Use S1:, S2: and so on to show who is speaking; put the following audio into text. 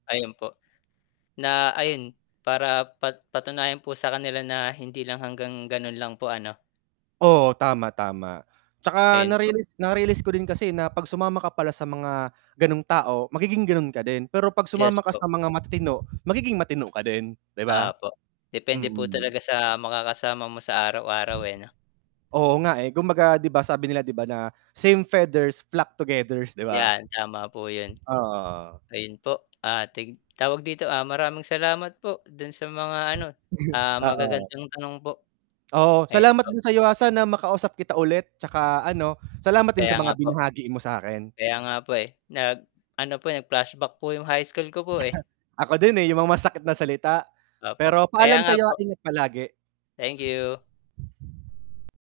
S1: Ayun po, na ayun, para pat patunayan po sa kanila na hindi lang hanggang ganun lang po ano.
S2: Oo tama, tama. 'Tsaka
S1: Ayun po.
S2: na-realize na-realize ko din kasi na 'pag sumama ka pala sa mga ganung tao, magiging ganun ka din, pero 'pag
S1: Yes
S2: sumama ka
S1: po.
S2: sa mga matitino, magiging matino ka din, 'di ba?
S1: Opo, depende po
S2: Mm.
S1: talaga sa makakasama mo sa araw-araw, eh, 'no?
S2: Oo nga eh, kumbaga 'di ba sabi nila 'di ba na, Same feathers flock togethers, 'di ba?
S1: 'Yan tama po 'yun.
S2: Oo, oo.
S1: Ayun po, ah, tig tawag dito, ah, maraming salamat po dun sa mga ano,
S2: [unintelligible]
S1: ah,
S2: Oo.
S1: magagandang tanong po.
S2: Oo,
S1: Ayun
S2: salamat
S1: po.
S2: din sa'yo, ah, sana makausap kita ulit 'tsaka ano, salamat din
S1: Kaya
S2: sa
S1: nga
S2: mga
S1: po.
S2: binahagi mo sa 'kin.
S1: Kaya nga po, eh. Nag ano po, nag flashback po 'yung high school ko po, eh.
S2: Ako din, eh, 'yung mga masakit na salita.
S1: Opo,
S2: Pero
S1: kaya
S2: paalam
S1: nga
S2: sa'yo at
S1: po.
S2: ingat palagi.
S1: Thank you!